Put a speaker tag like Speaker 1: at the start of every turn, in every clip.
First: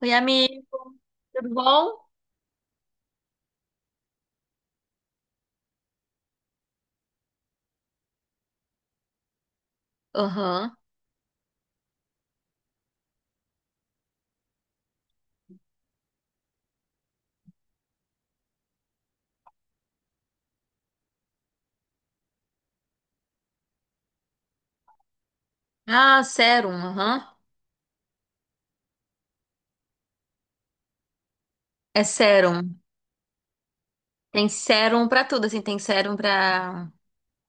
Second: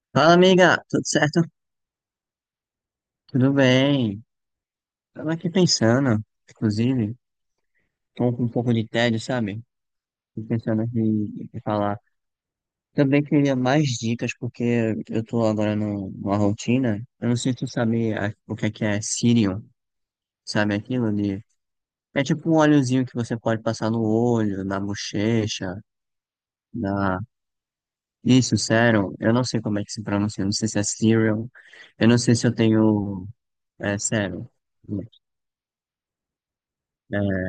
Speaker 1: Oi,
Speaker 2: Fala, amiga,
Speaker 1: amigo,
Speaker 2: tudo certo?
Speaker 1: tudo bom?
Speaker 2: Tudo bem. Tava aqui pensando, inclusive, tô com um pouco de tédio, sabe? Tô
Speaker 1: Aham.
Speaker 2: pensando aqui em falar. Também queria mais dicas, porque eu tô agora numa rotina. Eu não sei se tu sabe o que é Cirium, sabe aquilo de. É tipo um óleozinho que você pode passar no olho, na bochecha,
Speaker 1: Ah, sérum,
Speaker 2: na.
Speaker 1: aham.
Speaker 2: Isso, sérum. Eu não sei como é que se pronuncia, eu não sei se é Cirium.
Speaker 1: É
Speaker 2: Eu não sei se eu
Speaker 1: sérum.
Speaker 2: tenho. É, sérum.
Speaker 1: Tem sérum pra tudo, assim, tem sérum pra,
Speaker 2: É,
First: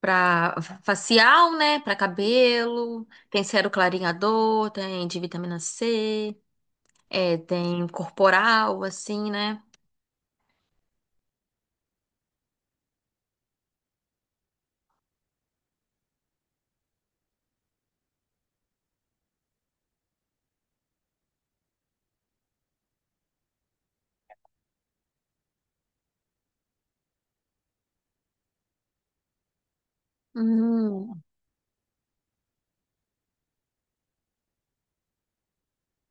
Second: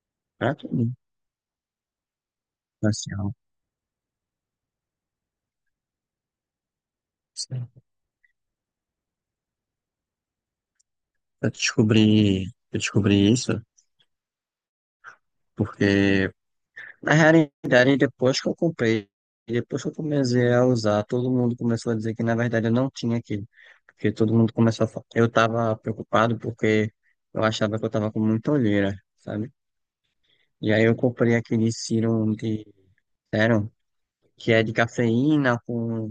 Speaker 1: pra
Speaker 2: pra tudo.
Speaker 1: facial, né? Pra cabelo, tem sérum clareador, tem de vitamina C,
Speaker 2: Sim.
Speaker 1: tem corporal, assim, né?
Speaker 2: Eu descobri, eu descobri isso porque, na realidade, depois que eu comecei a usar, todo mundo começou a dizer que, na verdade, eu não tinha aquilo. Porque todo mundo começou a falar. Eu tava preocupado porque eu achava que eu tava com muita olheira, sabe? E aí eu
Speaker 1: Hum,
Speaker 2: comprei aquele serum, que é de cafeína com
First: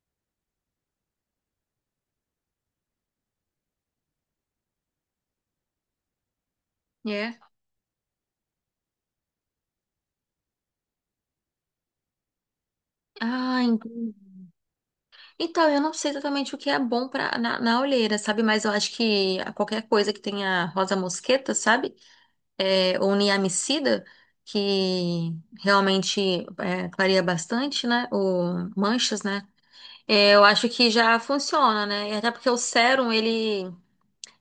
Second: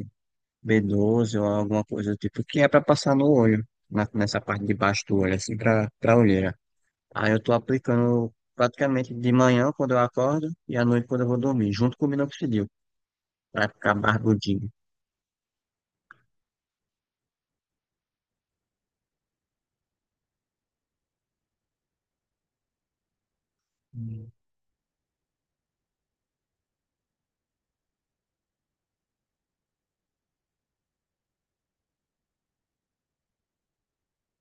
Speaker 2: B12 ou alguma coisa do tipo, que é pra passar no olho, nessa parte de baixo do olho, assim, pra olheira. Aí
Speaker 1: é.
Speaker 2: eu tô aplicando praticamente de manhã quando eu acordo e à noite quando eu vou dormir, junto com o minoxidil,
Speaker 1: Ah,
Speaker 2: pra ficar
Speaker 1: entendi.
Speaker 2: barbudinho.
Speaker 1: Então, eu não sei exatamente o que é bom na olheira, sabe? Mas eu acho que qualquer coisa que tenha rosa mosqueta, sabe? Oniamicida,
Speaker 2: Hum.
Speaker 1: que realmente clareia bastante, né? O manchas, né? É, eu acho que já funciona, né? E até porque o sérum, ele,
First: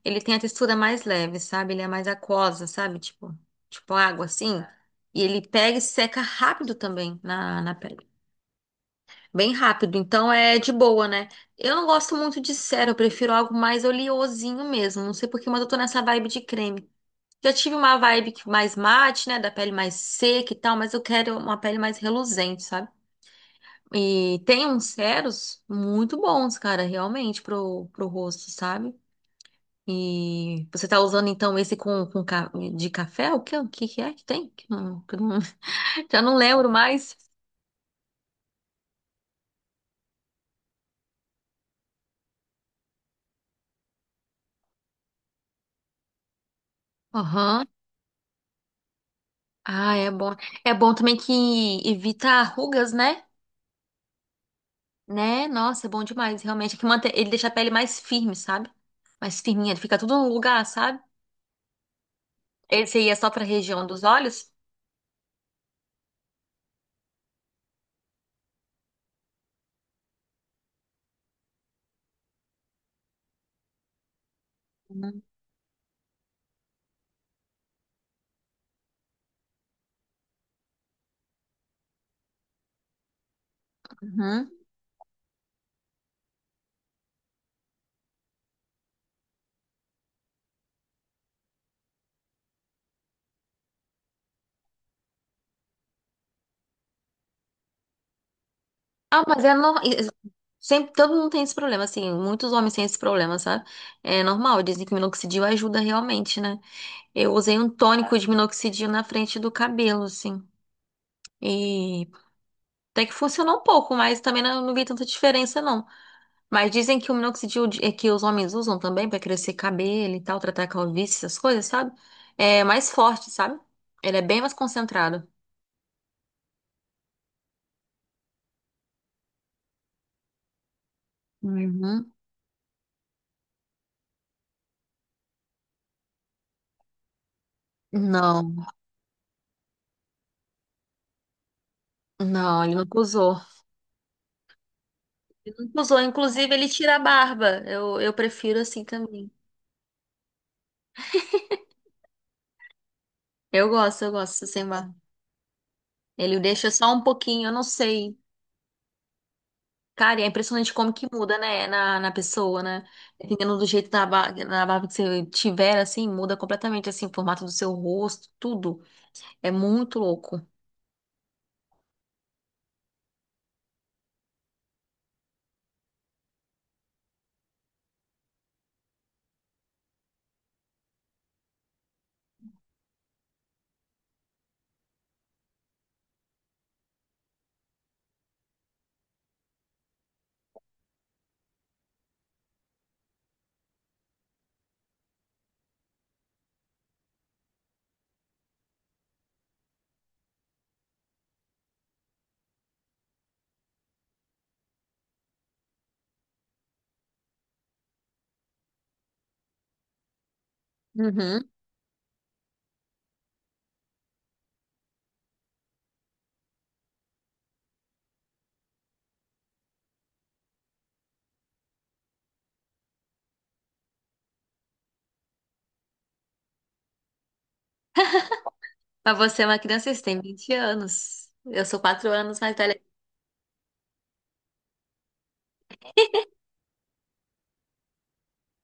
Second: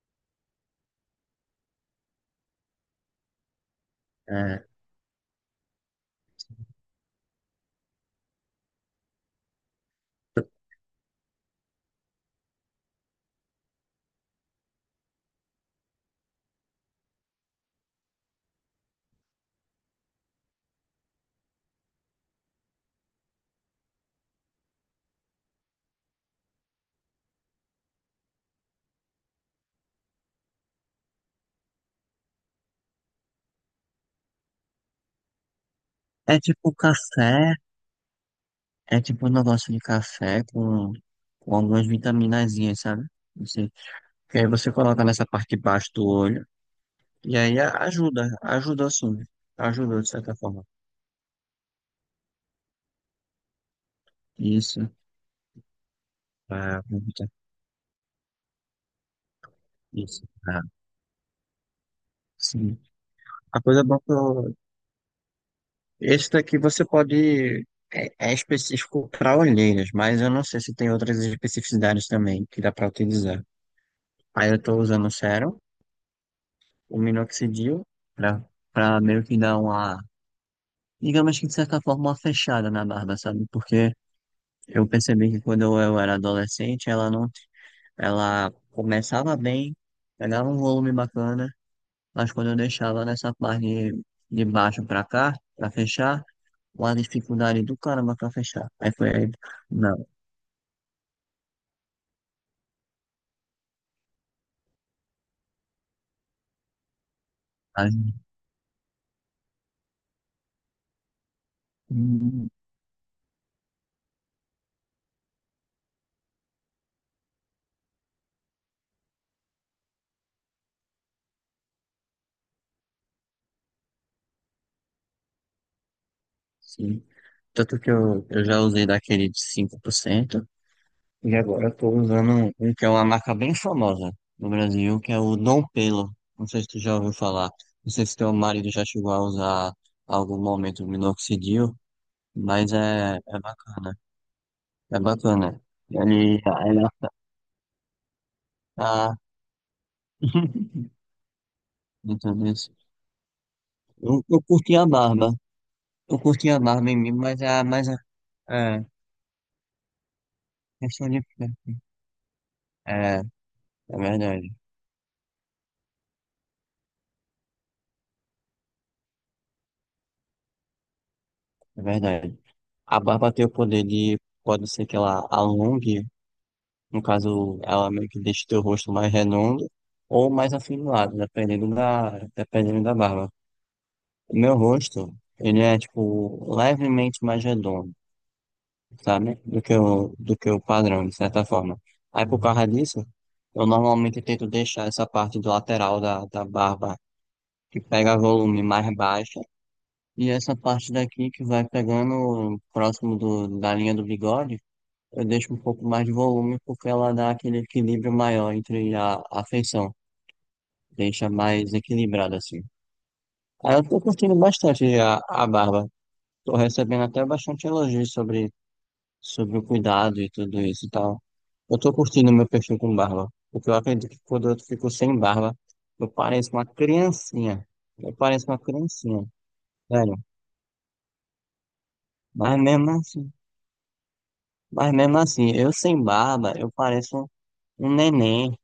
Speaker 1: ele tem a textura mais leve, sabe? Ele é mais aquosa, sabe? Tipo água, assim.
Speaker 2: É,
Speaker 1: E ele pega e seca rápido também na pele. Bem rápido, então é de boa, né? Eu não gosto muito de sérum, eu prefiro algo mais oleosinho mesmo. Não sei por que, mas eu tô nessa vibe de creme. Já tive uma vibe que mais mate, né? Da pele mais seca e tal, mas eu quero uma pele mais reluzente, sabe? E tem uns ceros muito bons, cara, realmente, pro rosto, sabe? E você tá usando então esse de café? O que que é que tem? Que não- Já não
Speaker 2: é
Speaker 1: lembro
Speaker 2: tipo
Speaker 1: mais.
Speaker 2: café, é tipo um negócio de café com algumas vitaminazinhas, sabe? Você, que aí você coloca nessa parte de baixo do olho e aí
Speaker 1: Aham.
Speaker 2: ajuda, ajuda sim,
Speaker 1: Ah,
Speaker 2: ajuda de
Speaker 1: é bom.
Speaker 2: certa forma.
Speaker 1: É bom também que evita rugas, né?
Speaker 2: Isso,
Speaker 1: Né? Nossa, é bom demais, realmente. É
Speaker 2: ah,
Speaker 1: que mantém, ele deixa a pele mais firme, sabe? Mais firminha, fica tudo
Speaker 2: isso,
Speaker 1: no
Speaker 2: ah,
Speaker 1: lugar, sabe?
Speaker 2: sim.
Speaker 1: Esse aí é só pra
Speaker 2: A coisa
Speaker 1: região
Speaker 2: boa é
Speaker 1: dos
Speaker 2: que
Speaker 1: olhos?
Speaker 2: eu. Esse daqui você pode. É específico para olheiras, mas eu não sei se tem outras especificidades também que dá para utilizar. Aí eu estou usando o
Speaker 1: Uhum.
Speaker 2: sérum, o minoxidil, para para meio que dar uma. Digamos que de certa forma uma fechada na barba, sabe? Porque
Speaker 1: Uhum.
Speaker 2: eu percebi que quando eu era adolescente, ela não. Ela começava bem, pegava um volume bacana, mas quando eu deixava nessa parte de baixo para cá, para fechar, uma dificuldade do caramba para fechar. Aí foi.
Speaker 1: Ah,
Speaker 2: Aí
Speaker 1: mas é normal. Sempre, todo mundo tem esse problema, assim, muitos homens têm esse problema, sabe? É normal, dizem que minoxidil ajuda realmente, né? Eu usei um tônico
Speaker 2: Ai,
Speaker 1: de minoxidil na frente do cabelo, assim, e
Speaker 2: hum,
Speaker 1: até que funcionou um pouco, mas também não vi tanta diferença, não. Mas dizem que o minoxidil é que os homens usam também pra crescer cabelo e tal, tratar calvície, essas coisas, sabe? É mais forte, sabe? Ele é bem mais concentrado.
Speaker 2: sim. Tanto que eu já usei daquele de 5% e agora eu tô
Speaker 1: Uhum.
Speaker 2: usando um que é uma marca bem famosa no Brasil, que é o Dom Pelo. Não sei se tu já ouviu falar. Não sei se teu
Speaker 1: Não.
Speaker 2: marido já chegou a usar em algum momento o minoxidil,
Speaker 1: Não,
Speaker 2: mas
Speaker 1: ele não
Speaker 2: é,
Speaker 1: usou.
Speaker 2: é bacana. É bacana.
Speaker 1: Ele não usou.
Speaker 2: Ele,
Speaker 1: Inclusive, ele
Speaker 2: ele
Speaker 1: tira a barba. Eu prefiro assim
Speaker 2: ah,
Speaker 1: também.
Speaker 2: Então, isso.
Speaker 1: Eu gosto, eu
Speaker 2: Eu
Speaker 1: gosto sem
Speaker 2: curti a
Speaker 1: barba.
Speaker 2: barba. Eu
Speaker 1: Ele
Speaker 2: curti a
Speaker 1: deixa
Speaker 2: barba
Speaker 1: só
Speaker 2: em
Speaker 1: um
Speaker 2: mim, mas
Speaker 1: pouquinho, eu não
Speaker 2: é mais
Speaker 1: sei.
Speaker 2: é,
Speaker 1: Cara, e é impressionante como que
Speaker 2: questão de.
Speaker 1: muda, né? Na pessoa, né?
Speaker 2: É,
Speaker 1: Dependendo do jeito
Speaker 2: é
Speaker 1: da barba,
Speaker 2: verdade.
Speaker 1: na barba que você tiver, assim, muda completamente, assim, o formato do seu rosto, tudo. É muito louco.
Speaker 2: É verdade. A barba tem o poder de, pode ser que ela alongue, no caso, ela meio que deixe teu rosto mais redondo ou mais afinado, dependendo da barba. O meu rosto, ele é, tipo, levemente mais redondo, sabe? Do que o padrão, de certa forma. Aí, por causa disso, eu normalmente tento deixar essa parte do lateral da barba, que pega volume mais baixa, e essa parte daqui que vai pegando próximo da linha do bigode, eu deixo um pouco mais de volume porque ela dá aquele equilíbrio maior entre a feição, deixa
Speaker 1: Uhum.
Speaker 2: mais equilibrado assim. Aí eu tô curtindo bastante a barba, tô recebendo até bastante elogios sobre o cuidado e tudo isso e tal. Eu tô curtindo meu perfil com barba, porque eu acredito que quando eu fico sem barba, eu pareço uma criancinha, eu pareço uma
Speaker 1: Mas
Speaker 2: criancinha,
Speaker 1: você é uma criança, você
Speaker 2: velho,
Speaker 1: tem 20 anos. Eu sou 4 anos mais
Speaker 2: mas
Speaker 1: velha.
Speaker 2: mesmo assim, mas mesmo assim, eu sem barba, eu pareço um neném,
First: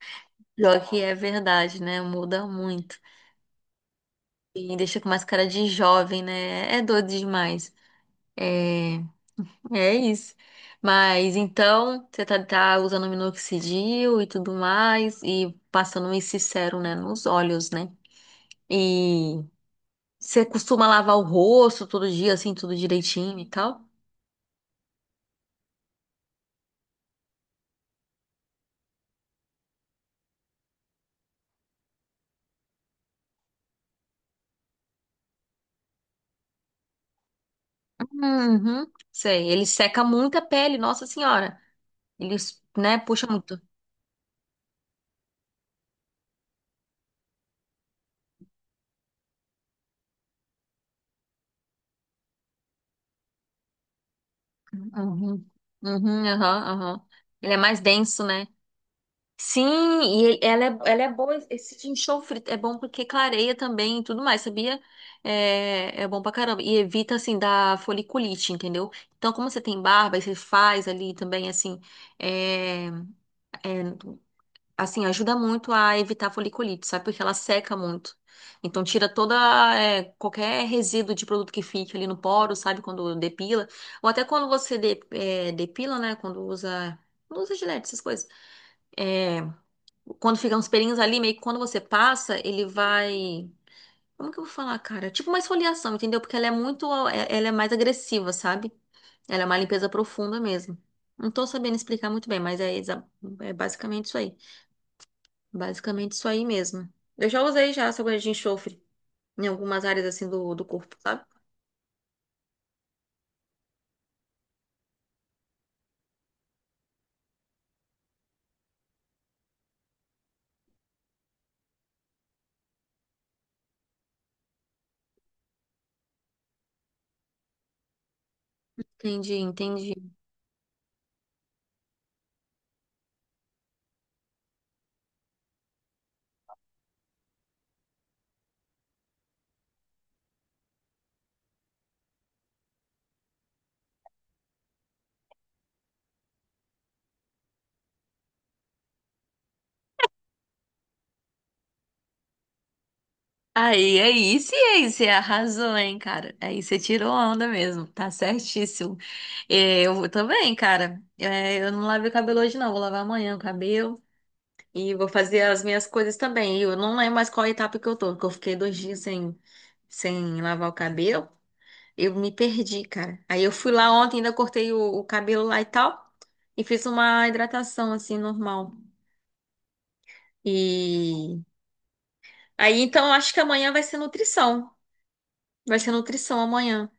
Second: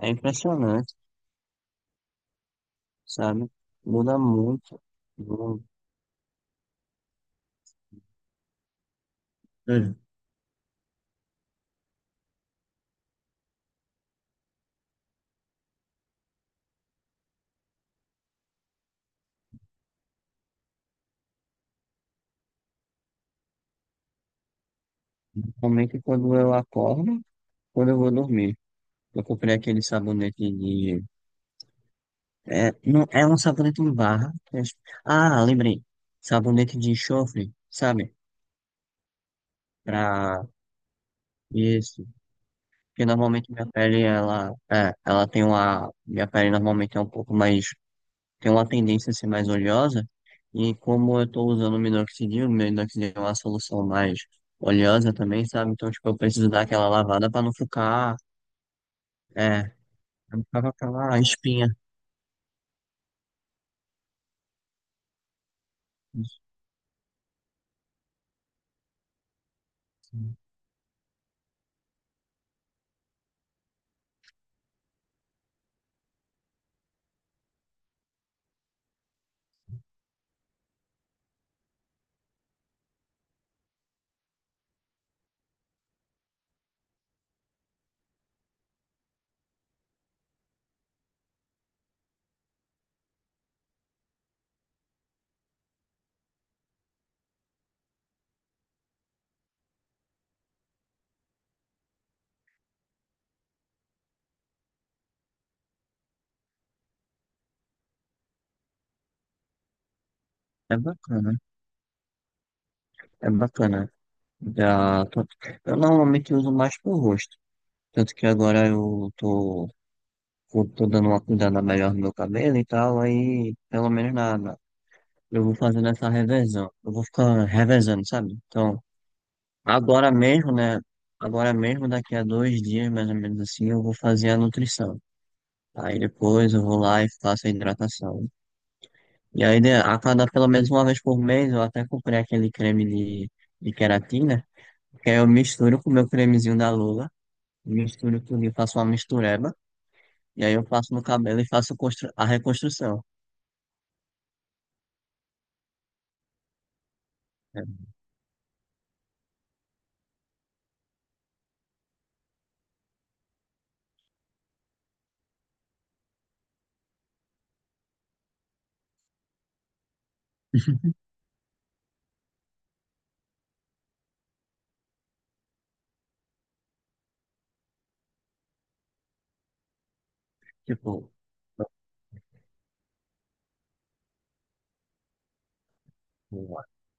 Speaker 2: é
Speaker 1: Pior
Speaker 2: impressionante,
Speaker 1: que é verdade, né? Muda muito.
Speaker 2: sabe? Muda
Speaker 1: E
Speaker 2: muito.
Speaker 1: deixa com mais cara
Speaker 2: Eu-
Speaker 1: de jovem, né? É doido demais. É,
Speaker 2: É.
Speaker 1: é isso. Mas então, você tá usando minoxidil e tudo mais, e passando esse sérum, né, nos olhos, né? E você costuma lavar o rosto todo dia, assim, tudo direitinho e tal?
Speaker 2: Principalmente quando eu acordo, quando eu vou dormir. Eu comprei aquele sabonete de. É, não, é um sabonete em barra. Ah, lembrei. Sabonete de enxofre, sabe?
Speaker 1: Uhum, sei. Ele seca muito a
Speaker 2: Pra
Speaker 1: pele, nossa senhora.
Speaker 2: isso.
Speaker 1: Ele, né,
Speaker 2: Porque
Speaker 1: puxa
Speaker 2: normalmente
Speaker 1: muito.
Speaker 2: minha pele, ela tem uma. Minha pele normalmente é um pouco mais. Tem uma tendência a ser mais oleosa, e como eu estou usando o minoxidil é uma solução mais oleosa
Speaker 1: Uhum,
Speaker 2: também, sabe? Então, tipo, eu
Speaker 1: uhum,
Speaker 2: preciso dar
Speaker 1: aham,
Speaker 2: aquela
Speaker 1: aham.
Speaker 2: lavada para não
Speaker 1: Ele é mais
Speaker 2: ficar,
Speaker 1: denso, né? Sim,
Speaker 2: pra não ficar
Speaker 1: ela
Speaker 2: com
Speaker 1: é, ela é
Speaker 2: aquela
Speaker 1: boa,
Speaker 2: espinha.
Speaker 1: esse enxofre é bom porque clareia também e tudo mais, sabia? É bom pra caramba. E evita, assim, da foliculite, entendeu? Então, como você tem barba e você faz ali também, assim, é, é, assim, ajuda muito a evitar a foliculite, sabe? Porque ela seca muito. Então, tira toda, qualquer resíduo de produto que fique ali no poro, sabe? Quando depila. Ou até quando você depila, né? Quando usa, não usa gilete, essas coisas. É quando ficam os pelinhos ali, meio que quando você passa, ele vai. Como que eu vou falar, cara? Tipo uma esfoliação, entendeu? Porque ela é muito. Ela é mais agressiva, sabe? Ela é uma limpeza profunda mesmo. Não tô sabendo explicar muito bem, mas é basicamente isso aí. Basicamente isso aí mesmo. Eu já usei já essa agulha de enxofre em algumas áreas assim do
Speaker 2: É
Speaker 1: corpo, sabe?
Speaker 2: bacana, é bacana. Já tô- Eu normalmente uso mais pro rosto, tanto que agora eu tô dando uma cuidada melhor no meu cabelo e tal, aí pelo menos nada. Eu vou fazendo essa revezão, eu vou ficar revezando, sabe? Então,
Speaker 1: Entendi, entendi.
Speaker 2: agora mesmo, né? Agora mesmo, daqui a 2 dias, mais ou menos assim, eu vou fazer a nutrição. Aí depois eu vou lá e faço a hidratação. E aí, a cada pelo menos uma vez por mês, eu até comprei aquele creme de, de queratina, que aí eu misturo com o meu cremezinho da Lula, misturo tudo e faço uma mistureba. E aí eu passo no cabelo e faço a reconstrução,
Speaker 1: Aí, sim, aí, você arrasou, hein, cara? Aí você tirou onda
Speaker 2: né?
Speaker 1: mesmo, tá certíssimo. É, eu também, cara. É, eu não lavei o cabelo hoje, não. Vou lavar amanhã o cabelo e vou fazer as minhas coisas também. E eu não lembro mais qual etapa que eu tô, porque eu fiquei 2 dias sem lavar o cabelo. Eu me perdi, cara. Aí eu fui lá ontem, ainda cortei o cabelo lá e tal, e fiz uma hidratação assim, normal.
Speaker 2: Tipo,
Speaker 1: E aí, então, eu acho que amanhã vai ser nutrição. Vai ser nutrição amanhã.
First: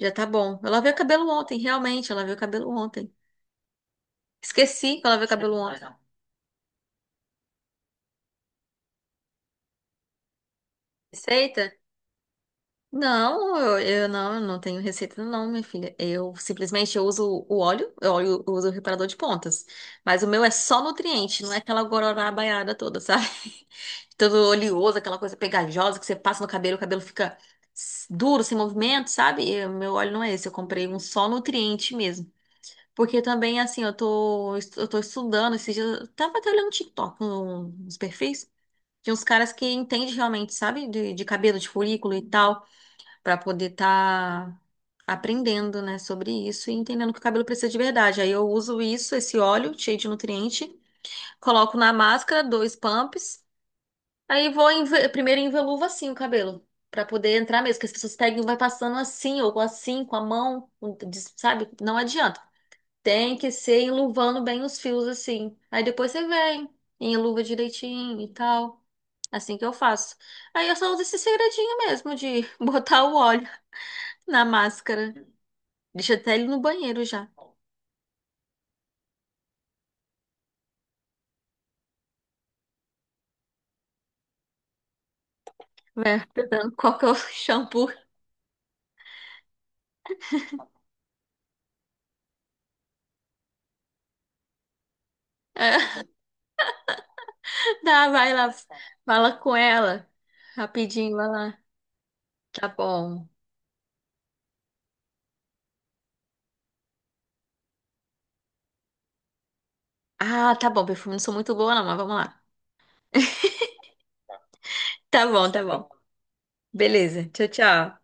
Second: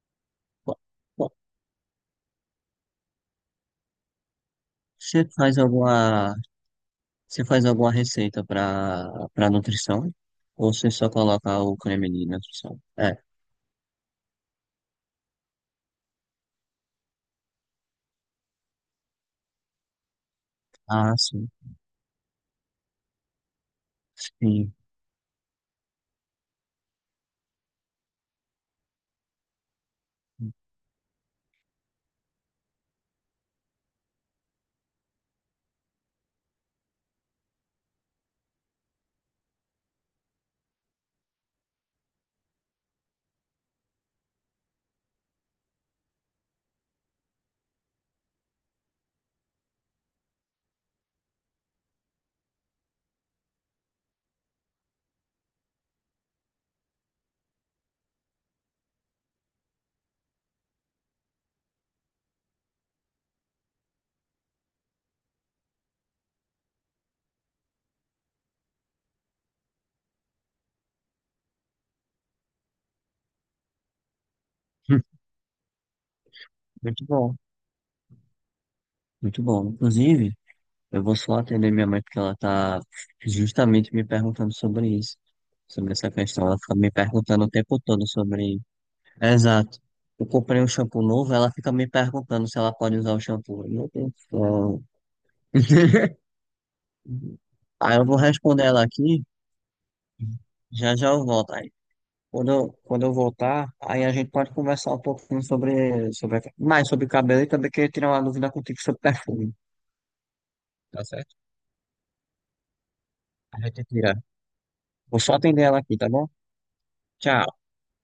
Speaker 1: Já tá bom. Eu lavei o cabelo ontem, realmente. Eu lavei o cabelo ontem. Esqueci que eu lavei
Speaker 2: você
Speaker 1: o cabelo
Speaker 2: faz
Speaker 1: ontem.
Speaker 2: alguma Você faz alguma receita para nutrição? Ou você só coloca
Speaker 1: Receita?
Speaker 2: o creme de nutrição? É.
Speaker 1: Não, eu não tenho receita não, minha filha. Eu simplesmente eu uso o óleo, eu uso o reparador de pontas. Mas o meu é só
Speaker 2: Ah,
Speaker 1: nutriente,
Speaker 2: sim.
Speaker 1: não é aquela gororá baiada toda, sabe? Todo
Speaker 2: Sim.
Speaker 1: oleoso, aquela coisa pegajosa que você passa no cabelo, o cabelo fica duro, sem movimento, sabe? E o meu óleo não é esse, eu comprei um só nutriente mesmo. Porque também, assim, eu tô estudando esses dias. Eu tava até olhando TikTok, uns perfis de uns caras que entendem realmente, sabe? De cabelo, de folículo e tal, pra poder tá aprendendo, né, sobre isso e entendendo que o cabelo precisa de verdade. Aí eu uso isso, esse óleo cheio de nutriente, coloco na máscara, 2 pumps, aí vou primeiro enveluvo assim o cabelo. Pra poder entrar mesmo, que as pessoas pegam e vai passando assim, ou assim, com a mão, sabe? Não adianta. Tem que ser enluvando bem os fios assim. Aí depois você vem, enluva direitinho e tal. Assim que eu faço. Aí eu só uso esse segredinho mesmo de botar o óleo na
Speaker 2: Hum.
Speaker 1: máscara. Deixa até ele no banheiro
Speaker 2: Muito
Speaker 1: já.
Speaker 2: bom. Muito bom. Inclusive, eu vou só atender minha mãe porque ela tá justamente me perguntando sobre isso. Sobre essa
Speaker 1: Vai
Speaker 2: questão. Ela
Speaker 1: apertando
Speaker 2: fica me
Speaker 1: qual que é o
Speaker 2: perguntando o tempo
Speaker 1: shampoo.
Speaker 2: todo sobre. Exato. Eu comprei um shampoo novo, ela fica me perguntando se ela pode usar o shampoo. Meu Deus do céu.
Speaker 1: É,
Speaker 2: Aí eu
Speaker 1: dá,
Speaker 2: vou
Speaker 1: vai lá,
Speaker 2: responder ela aqui.
Speaker 1: fala com ela.
Speaker 2: Já já
Speaker 1: Rapidinho,
Speaker 2: eu
Speaker 1: vai
Speaker 2: volto.
Speaker 1: lá.
Speaker 2: Aí, Quando
Speaker 1: Tá
Speaker 2: eu, quando eu
Speaker 1: bom.
Speaker 2: voltar, aí a gente pode conversar um pouquinho mais sobre cabelo e também queria tirar uma dúvida contigo sobre perfume,
Speaker 1: Ah, tá bom,
Speaker 2: tá
Speaker 1: perfume não sou
Speaker 2: certo?
Speaker 1: muito boa não, mas vamos lá.
Speaker 2: A gente tira. Vou
Speaker 1: Tá
Speaker 2: só
Speaker 1: bom,
Speaker 2: atender
Speaker 1: tá
Speaker 2: ela
Speaker 1: bom.
Speaker 2: aqui, tá bom?
Speaker 1: Beleza. Tchau,
Speaker 2: Tchau.
Speaker 1: tchau.